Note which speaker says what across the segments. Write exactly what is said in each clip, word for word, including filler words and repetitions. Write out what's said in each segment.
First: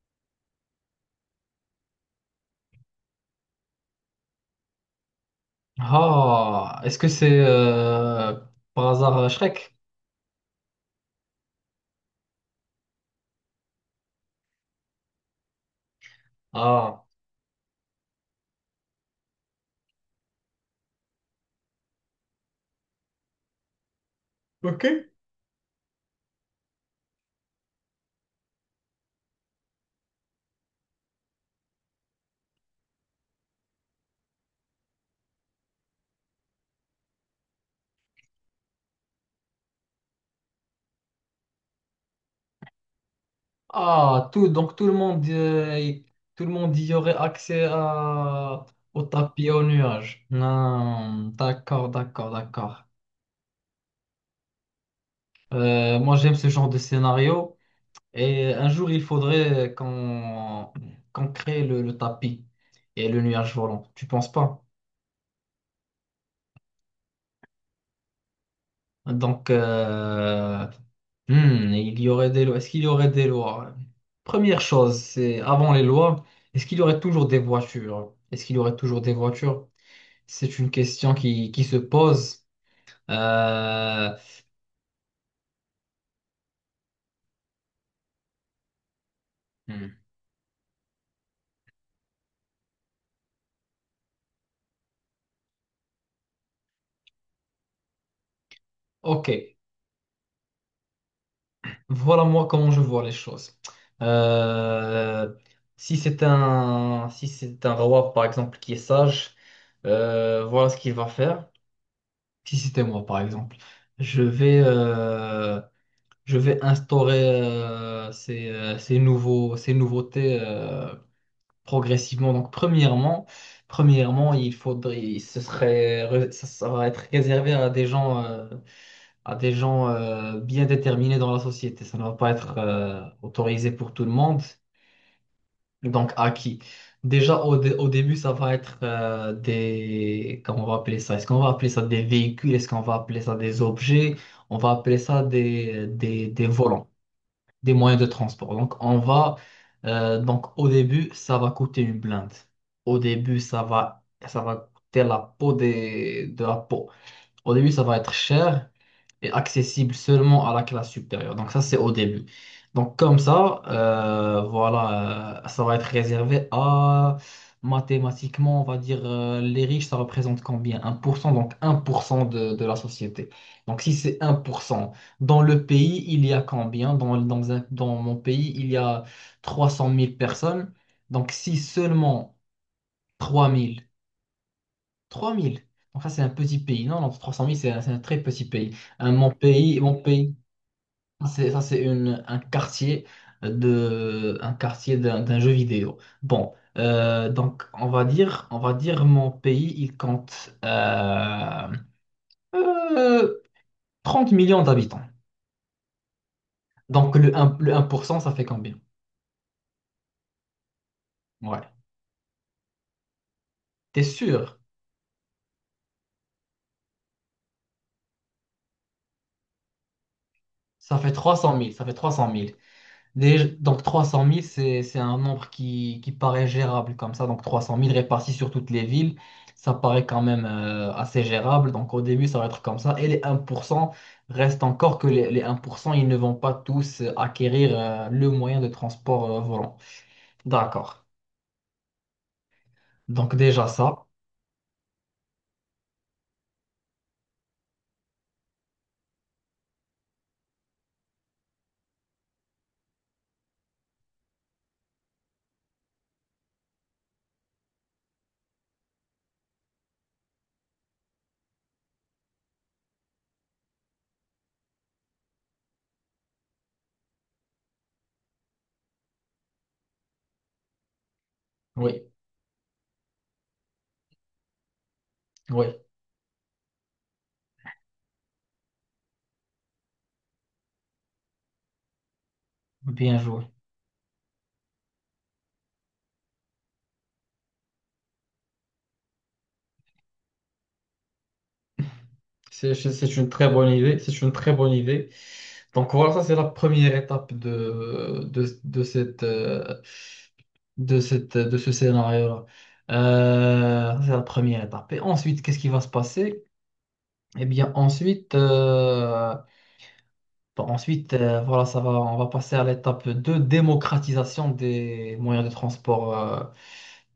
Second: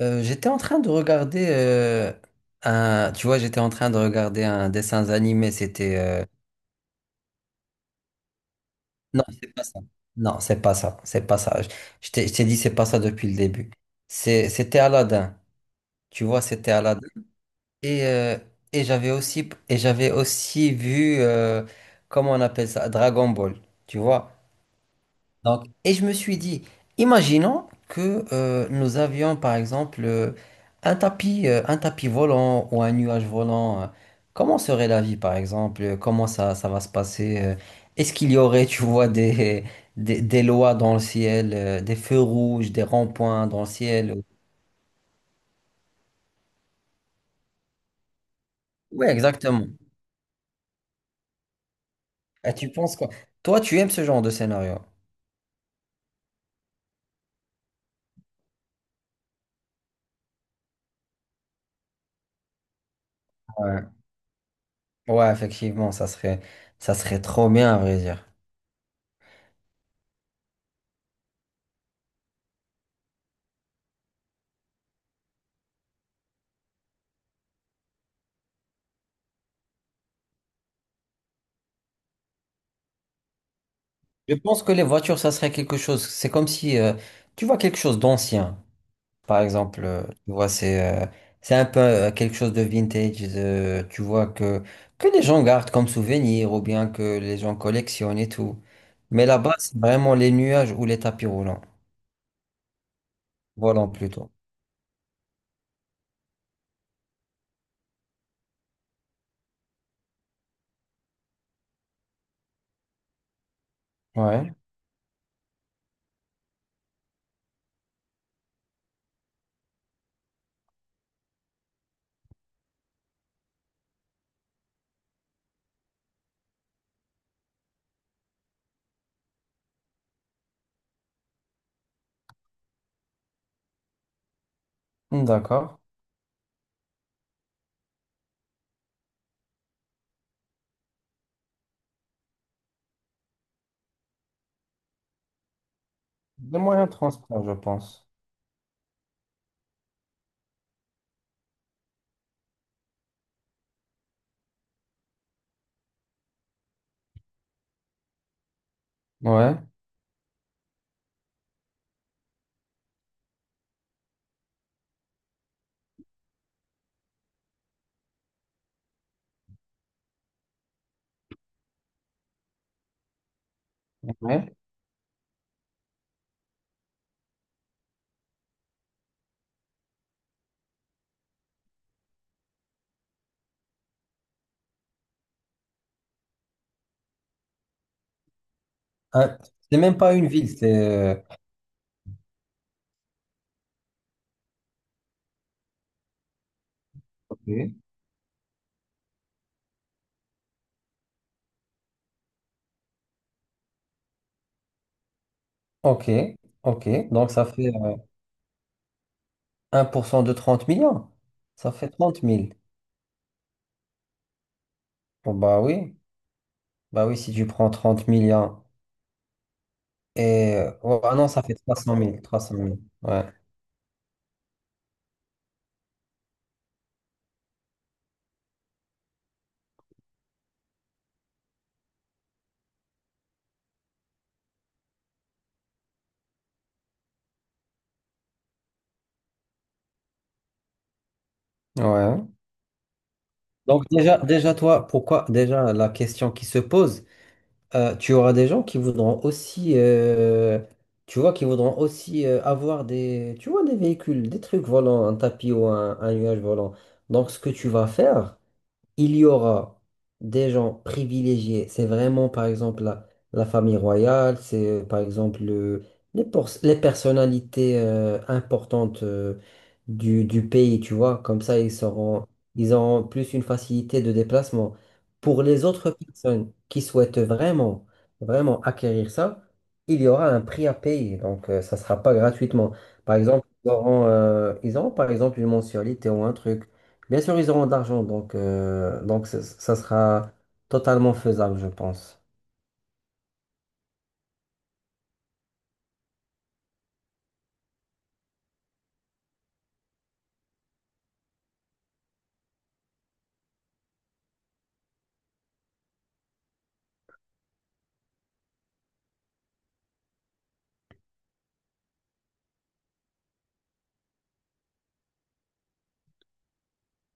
Speaker 1: Euh, j'étais en train de regarder euh, un, tu vois, j'étais en train de regarder un dessin animé. C'était euh,
Speaker 2: Ah, est-ce que c'est euh, par hasard
Speaker 1: non,
Speaker 2: euh,
Speaker 1: c'est pas
Speaker 2: Shrek?
Speaker 1: ça. Non, c'est pas ça. C'est pas ça. Je je t'ai je t'ai dit c'est pas ça depuis le début. C'est, c'était Aladdin. Tu vois, c'était
Speaker 2: Ah,
Speaker 1: Aladdin. Et euh, et j'avais aussi et j'avais aussi vu euh, comment on appelle ça, Dragon Ball. Tu vois.
Speaker 2: Ok.
Speaker 1: Donc, et je me suis dit, imaginons que euh, nous avions par exemple euh, un tapis, euh, un tapis volant ou un nuage volant. euh, comment serait la vie par exemple? euh, Comment ça, ça va se passer? euh, est-ce qu'il y aurait, tu vois, des, des, des lois dans le ciel, euh, des feux rouges, des ronds-points dans le ciel?
Speaker 2: Ah, tout, donc tout le monde, euh, y- tout le monde y aurait accès à, au
Speaker 1: Oui,
Speaker 2: tapis aux
Speaker 1: exactement.
Speaker 2: nuages. Non, d'accord, d'accord,
Speaker 1: Et tu
Speaker 2: d'accord.
Speaker 1: penses quoi? Toi, tu aimes ce genre de scénario?
Speaker 2: Euh, moi, j'aime ce genre de scénario. Et un jour, il faudrait qu'on qu'on crée le, le tapis et le nuage volant.
Speaker 1: Ouais,
Speaker 2: Tu penses pas?
Speaker 1: ouais, effectivement, ça serait, ça serait trop bien à vrai dire.
Speaker 2: Donc, euh, Hmm, il y aurait des lois. Est-ce qu'il y aurait des lois? Première chose, c'est avant les lois, est-ce qu'il y aurait toujours des voitures? Est-ce qu'il y aurait toujours des voitures? C'est une question qui, qui se pose. Euh,
Speaker 1: Je pense que les voitures, ça serait quelque chose. C'est comme si euh, tu vois quelque chose d'ancien, par exemple.
Speaker 2: hmm,
Speaker 1: euh, tu vois, c'est euh, c'est un peu euh, quelque chose de vintage. De- tu vois que que les gens gardent comme souvenir ou bien que les gens collectionnent et tout. Mais
Speaker 2: Ok,
Speaker 1: là-bas, c'est vraiment les nuages ou les tapis roulants.
Speaker 2: voilà moi comment je vois les choses.
Speaker 1: Volants plutôt.
Speaker 2: Euh, Si c'est un, si c'est un roi, par exemple, qui est sage, euh, voilà ce qu'il va faire. Si c'était moi, par exemple, je
Speaker 1: Ouais.
Speaker 2: vais... euh, je vais instaurer euh, ces, euh, ces nouveaux, ces nouveautés euh, progressivement. Donc, premièrement, premièrement, il faudrait, il- ce serait, re- ça, ça va être réservé à des gens, euh, à des gens euh, bien déterminés dans la société. Ça ne va pas être euh, autorisé pour tout le monde.
Speaker 1: D'accord.
Speaker 2: Donc, à qui? Déjà, au, dé- au début, ça va être euh, des... Comment on va appeler ça? Est-ce qu'on va appeler ça des véhicules? Est-ce qu'on va appeler ça des objets? On va appeler ça des, des, des
Speaker 1: Des
Speaker 2: volants
Speaker 1: moyens de transport, je
Speaker 2: des moyens de
Speaker 1: pense.
Speaker 2: transport. Donc, on va, euh, donc au début, ça va coûter une blinde. Au début, ça va, ça va coûter la peau des, de la peau. Au début, ça va être cher et
Speaker 1: Ouais.
Speaker 2: accessible seulement à la classe supérieure. Donc ça, c'est au début. Donc comme ça, euh, voilà, euh, ça va être réservé à, mathématiquement, on va dire, euh, les riches, ça représente combien? Un pour cent, donc un pour cent de, de la société. Donc si c'est un
Speaker 1: Ouais.
Speaker 2: pour cent dans le pays, il y a combien? Dans, dans un- dans mon pays, il y a trois cent mille personnes. Donc si seulement... trois mille, trois mille. Donc ça, c'est un petit pays. Non, non, trois cent mille, c'est un, c'est un très petit pays. Un, mon
Speaker 1: Ah, c'est
Speaker 2: pays, mon
Speaker 1: même pas une
Speaker 2: pays,
Speaker 1: ville, c'est. euh,
Speaker 2: ça, c'est ça, c'est une, un quartier de, un quartier d'un d'un jeu vidéo. Bon, euh,
Speaker 1: Ok.
Speaker 2: donc on va dire, on va dire mon pays, il compte euh, euh, trente millions d'habitants.
Speaker 1: Ok. Ok.
Speaker 2: Donc
Speaker 1: Donc
Speaker 2: le
Speaker 1: ça
Speaker 2: un,
Speaker 1: fait.
Speaker 2: le un pour cent, ça fait combien?
Speaker 1: Un pour cent de trente millions,
Speaker 2: Ouais.
Speaker 1: ça fait trente mille.
Speaker 2: T'es sûr?
Speaker 1: Bon, bah oui, bah oui, si tu prends trente millions et... euh,
Speaker 2: Ça
Speaker 1: ouais,
Speaker 2: fait
Speaker 1: ah non, ça fait
Speaker 2: trois cent mille,
Speaker 1: trois
Speaker 2: ça fait
Speaker 1: cent mille
Speaker 2: 300
Speaker 1: trois cent
Speaker 2: 000.
Speaker 1: mille Ouais.
Speaker 2: Déjà- donc trois cent mille c'est, c'est un nombre qui, qui paraît gérable comme ça. Donc trois cent mille répartis sur toutes les villes, ça paraît quand même euh, assez gérable. Donc au début, ça va être comme ça. Et les un pour cent reste encore que les, les un pour cent ils ne vont pas tous euh, acquérir euh, le moyen de transport euh, volant. D'accord.
Speaker 1: Ouais.
Speaker 2: Donc déjà
Speaker 1: Donc
Speaker 2: ça,
Speaker 1: déjà, déjà, toi, pourquoi, déjà, la question qui se pose, euh, tu auras des gens qui voudront aussi, euh, tu vois, qui voudront aussi euh, avoir des, tu vois, des véhicules, des trucs volants, un tapis ou un, un nuage volant. Donc, ce que tu vas faire, il y aura des gens privilégiés. C'est vraiment, par exemple, la, la famille royale, c'est, euh, par exemple, le- les, por- les personnalités euh, importantes euh, du, du pays, tu vois. Comme ça, ils
Speaker 2: oui,
Speaker 1: seront, ils auront plus une facilité de déplacement. Pour les
Speaker 2: oui,
Speaker 1: autres personnes qui souhaitent vraiment, vraiment acquérir ça, il y aura un prix à payer. Donc, euh, ça ne sera pas gratuitement. Par
Speaker 2: bien
Speaker 1: exemple,
Speaker 2: joué.
Speaker 1: ils auront, euh, ils auront, par exemple, une mensualité ou un truc. Bien sûr, ils auront de l'argent, donc, euh, donc ça ça sera totalement faisable, je pense.
Speaker 2: C'est c'est une très bonne idée. C'est une très bonne idée. Donc voilà, ça c'est la première étape de, de, de cette... euh, de cette, de ce scénario-là. Euh, c'est la première étape. Et ensuite, qu'est-ce qui va se passer? Eh bien, ensuite, euh, bon, ensuite euh, voilà, ça va, on va passer à l'étape de démocratisation des moyens de transport euh,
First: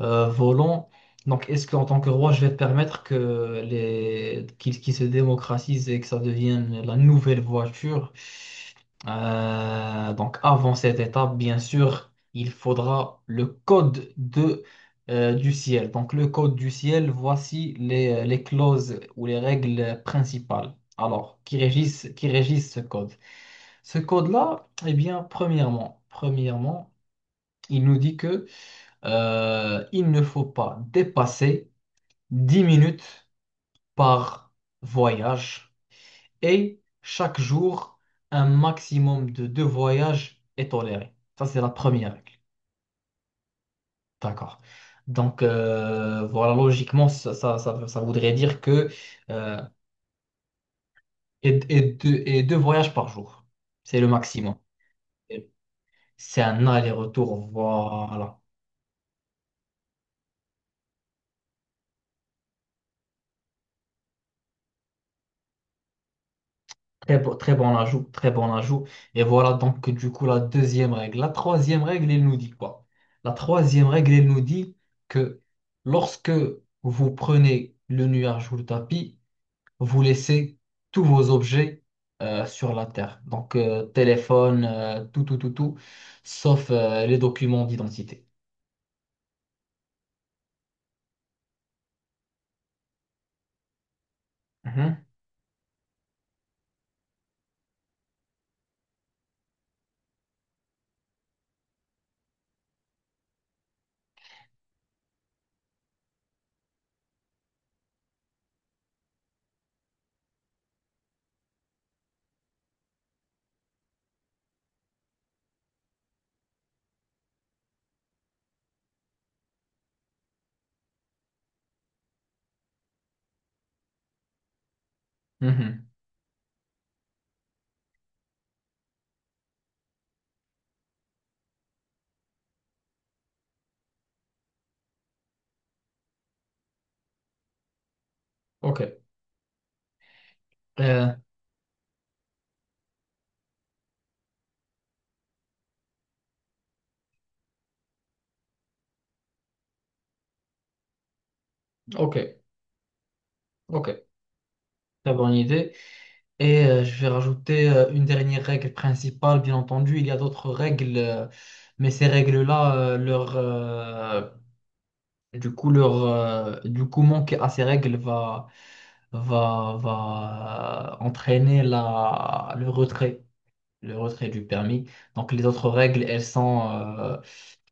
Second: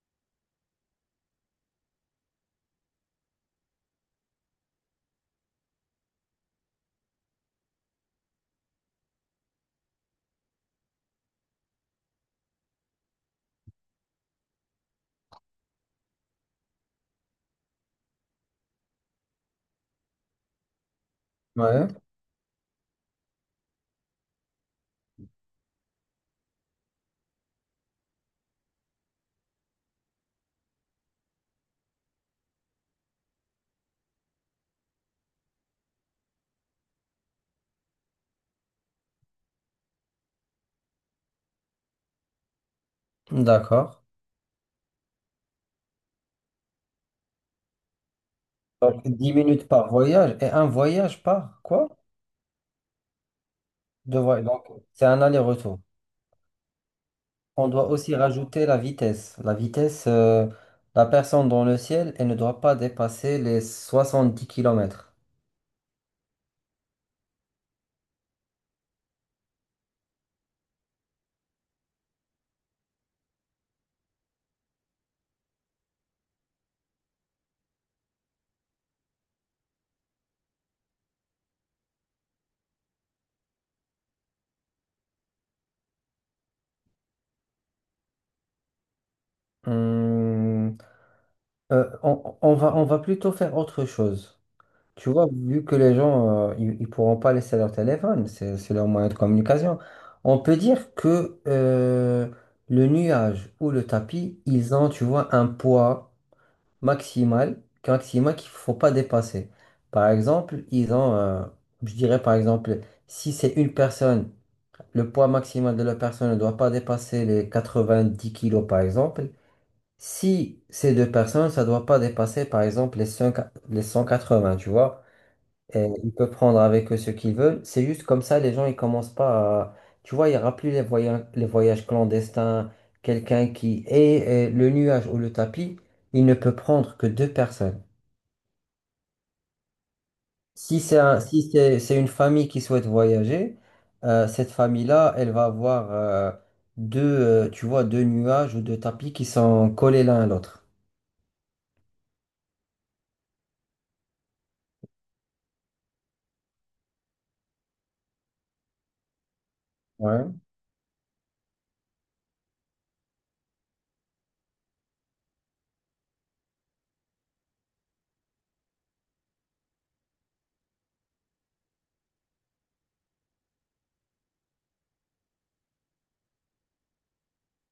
Speaker 2: euh, volant. Donc, est-ce qu'en tant que roi, je vais permettre que les... qu'il qu'il se démocratise et que ça devienne la nouvelle voiture? Euh, donc, avant cette étape, bien sûr, il faudra le code de, euh, du ciel. Donc, le code du ciel, voici les, euh, les clauses ou les règles principales. Alors, qui
Speaker 1: Ouais,
Speaker 2: régissent, qui régissent ce code? Ce code-là, eh bien, premièrement, premièrement, il nous dit que euh, il ne faut pas dépasser dix minutes par voyage et chaque jour, un maximum de deux voyages est toléré. Ça, c'est la première règle.
Speaker 1: d'accord.
Speaker 2: D'accord. Donc, euh, voilà, logiquement, ça, ça, ça- ça voudrait dire que
Speaker 1: Donc, dix
Speaker 2: euh,
Speaker 1: minutes par voyage et un voyage
Speaker 2: et,
Speaker 1: par
Speaker 2: et
Speaker 1: quoi?
Speaker 2: deux, et deux voyages par jour, c'est le
Speaker 1: Deux voyages.
Speaker 2: maximum.
Speaker 1: Donc, c'est un aller-retour.
Speaker 2: C'est un aller-retour,
Speaker 1: On doit aussi
Speaker 2: voilà.
Speaker 1: rajouter la vitesse. La vitesse, euh, la personne dans le ciel, elle ne doit pas dépasser les soixante-dix kilomètres.
Speaker 2: Très bon, très bon ajout, très bon ajout. Et voilà donc du coup la deuxième règle. La troisième règle, elle nous dit quoi? La troisième règle, elle nous dit que lorsque vous prenez le nuage ou le tapis, vous laissez tous vos objets euh, sur la terre. Donc euh, téléphone, euh, tout, tout, tout, tout, sauf euh, les documents d'identité.
Speaker 1: on, on va, on va plutôt faire autre chose.
Speaker 2: Mhm,
Speaker 1: Tu vois, vu que les gens, euh, ils, ils pourront pas laisser leur téléphone, c'est, c'est leur moyen de communication. On peut dire que euh, le nuage ou le tapis, ils ont, tu vois, un poids maximal, maximal qu'il faut pas dépasser. Par exemple, ils ont, euh, je dirais par exemple, si c'est une personne, le poids maximal de la personne ne doit pas dépasser les quatre-vingt-dix kilos, par exemple. Si c'est deux personnes, ça ne doit pas dépasser, par exemple, les cinq les cent quatre-vingts, tu vois. Et
Speaker 2: mhm.
Speaker 1: ils peuvent prendre avec eux ce qu'ils veulent. C'est juste comme ça, les gens, ils commencent pas à... Tu vois, il n'y aura plus les voyages, les voyages clandestins, quelqu'un qui est euh, le nuage ou le tapis, il ne peut prendre que deux personnes.
Speaker 2: Ok,
Speaker 1: Si c'est
Speaker 2: Euh,
Speaker 1: un- si c'est, c'est une famille qui souhaite voyager, euh, cette famille-là, elle va avoir euh, deux, euh, tu vois, deux nuages ou deux tapis qui sont collés l'un à l'autre.
Speaker 2: ok, ok. Très bonne idée. Et euh, je vais rajouter euh, une dernière règle principale, bien entendu. Il y a
Speaker 1: Ouais.
Speaker 2: d'autres règles, euh, mais ces règles-là, euh, leur, euh, du coup, leur, euh, du coup, manquer à ces règles va, va, va entraîner la, le retrait, le retrait du permis. Donc, les autres règles, elles sont, euh,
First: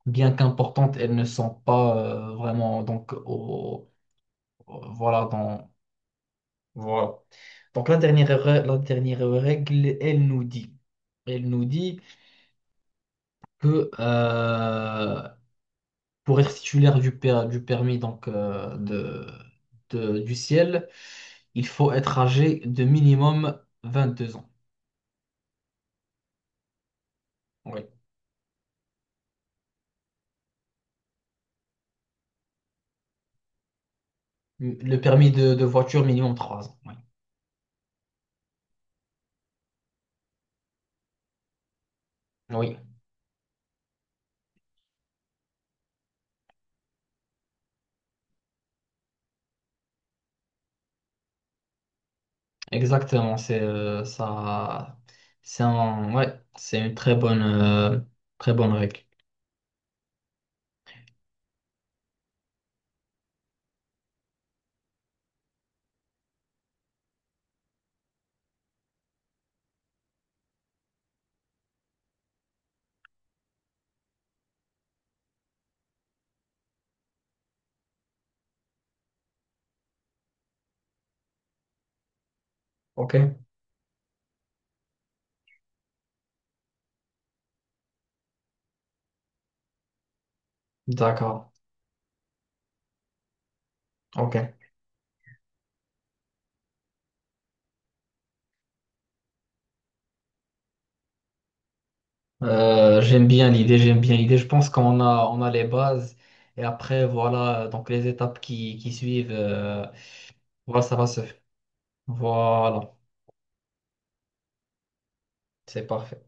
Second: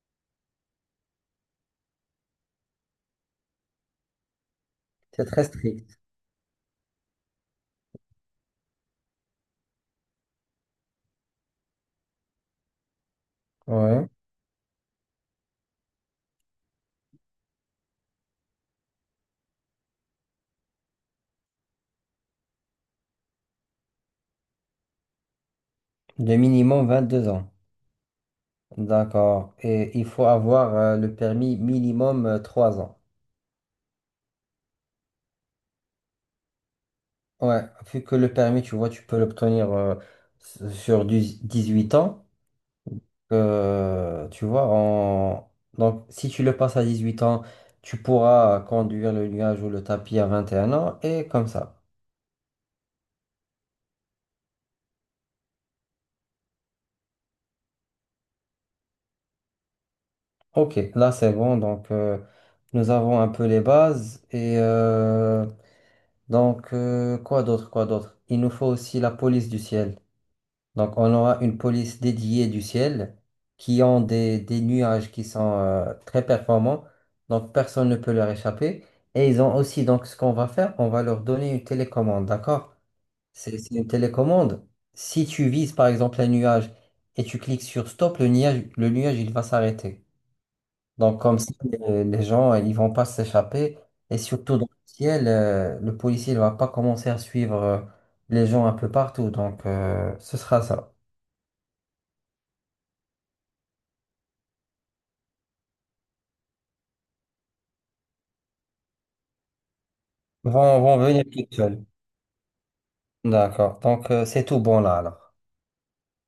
Speaker 2: bien qu'importantes, elles ne sont pas euh, vraiment donc au, au-
Speaker 1: C'est
Speaker 2: voilà,
Speaker 1: très strict.
Speaker 2: voilà. Donc la dernière, re- la dernière règle, elle nous dit, elle nous dit que
Speaker 1: Ouais.
Speaker 2: euh, pour être titulaire du, per- du permis donc, euh, de, de- du ciel, il faut être âgé de minimum vingt deux ans.
Speaker 1: De minimum vingt-deux ans.
Speaker 2: Oui.
Speaker 1: D'accord. Et il faut avoir euh, le permis minimum euh, trois ans.
Speaker 2: Le permis de, de voiture minimum trois ans. Oui,
Speaker 1: Ouais, vu que le permis, tu vois, tu peux l'obtenir euh, s- sur du- dix-huit ans.
Speaker 2: oui,
Speaker 1: euh, tu vois, en... donc si tu le passes à dix huit ans, tu pourras conduire le nuage ou le tapis à vingt et un ans et comme ça.
Speaker 2: exactement. C'est euh, ça. C'est un- ouais, c'est une très bonne, euh, très bonne règle.
Speaker 1: Ok, là c'est bon. Donc euh, nous avons un peu les bases. Et euh, donc, euh, quoi d'autre, quoi d'autre? Il nous faut aussi la police du ciel. Donc, on aura une police dédiée du ciel qui ont des, des nuages qui sont euh, très performants. Donc, personne ne peut leur échapper. Et ils ont aussi, donc, ce qu'on va faire, on va leur donner une télécommande, d'accord?
Speaker 2: OK.
Speaker 1: C'est c'est une télécommande. Si tu vises, par exemple, un nuage et tu cliques sur stop, le nuage, le nuage, il va s'arrêter. Donc, comme
Speaker 2: D'accord.
Speaker 1: ça, les, les gens, ils vont pas s'échapper. Et
Speaker 2: OK.
Speaker 1: surtout, dans le ciel, euh, le policier ne va pas commencer à suivre euh, les gens un peu partout. Donc, euh, ce sera ça.
Speaker 2: Euh, j'aime bien l'idée, j'aime bien l'idée. Je pense qu'on a, on a les bases et après, voilà, donc les étapes qui, qui suivent, euh, voilà,
Speaker 1: Vont,
Speaker 2: ça
Speaker 1: vont
Speaker 2: va se
Speaker 1: venir
Speaker 2: faire.
Speaker 1: toutes seules.
Speaker 2: Voilà,
Speaker 1: D'accord. Donc, euh, c'est tout bon là, alors.
Speaker 2: c'est parfait.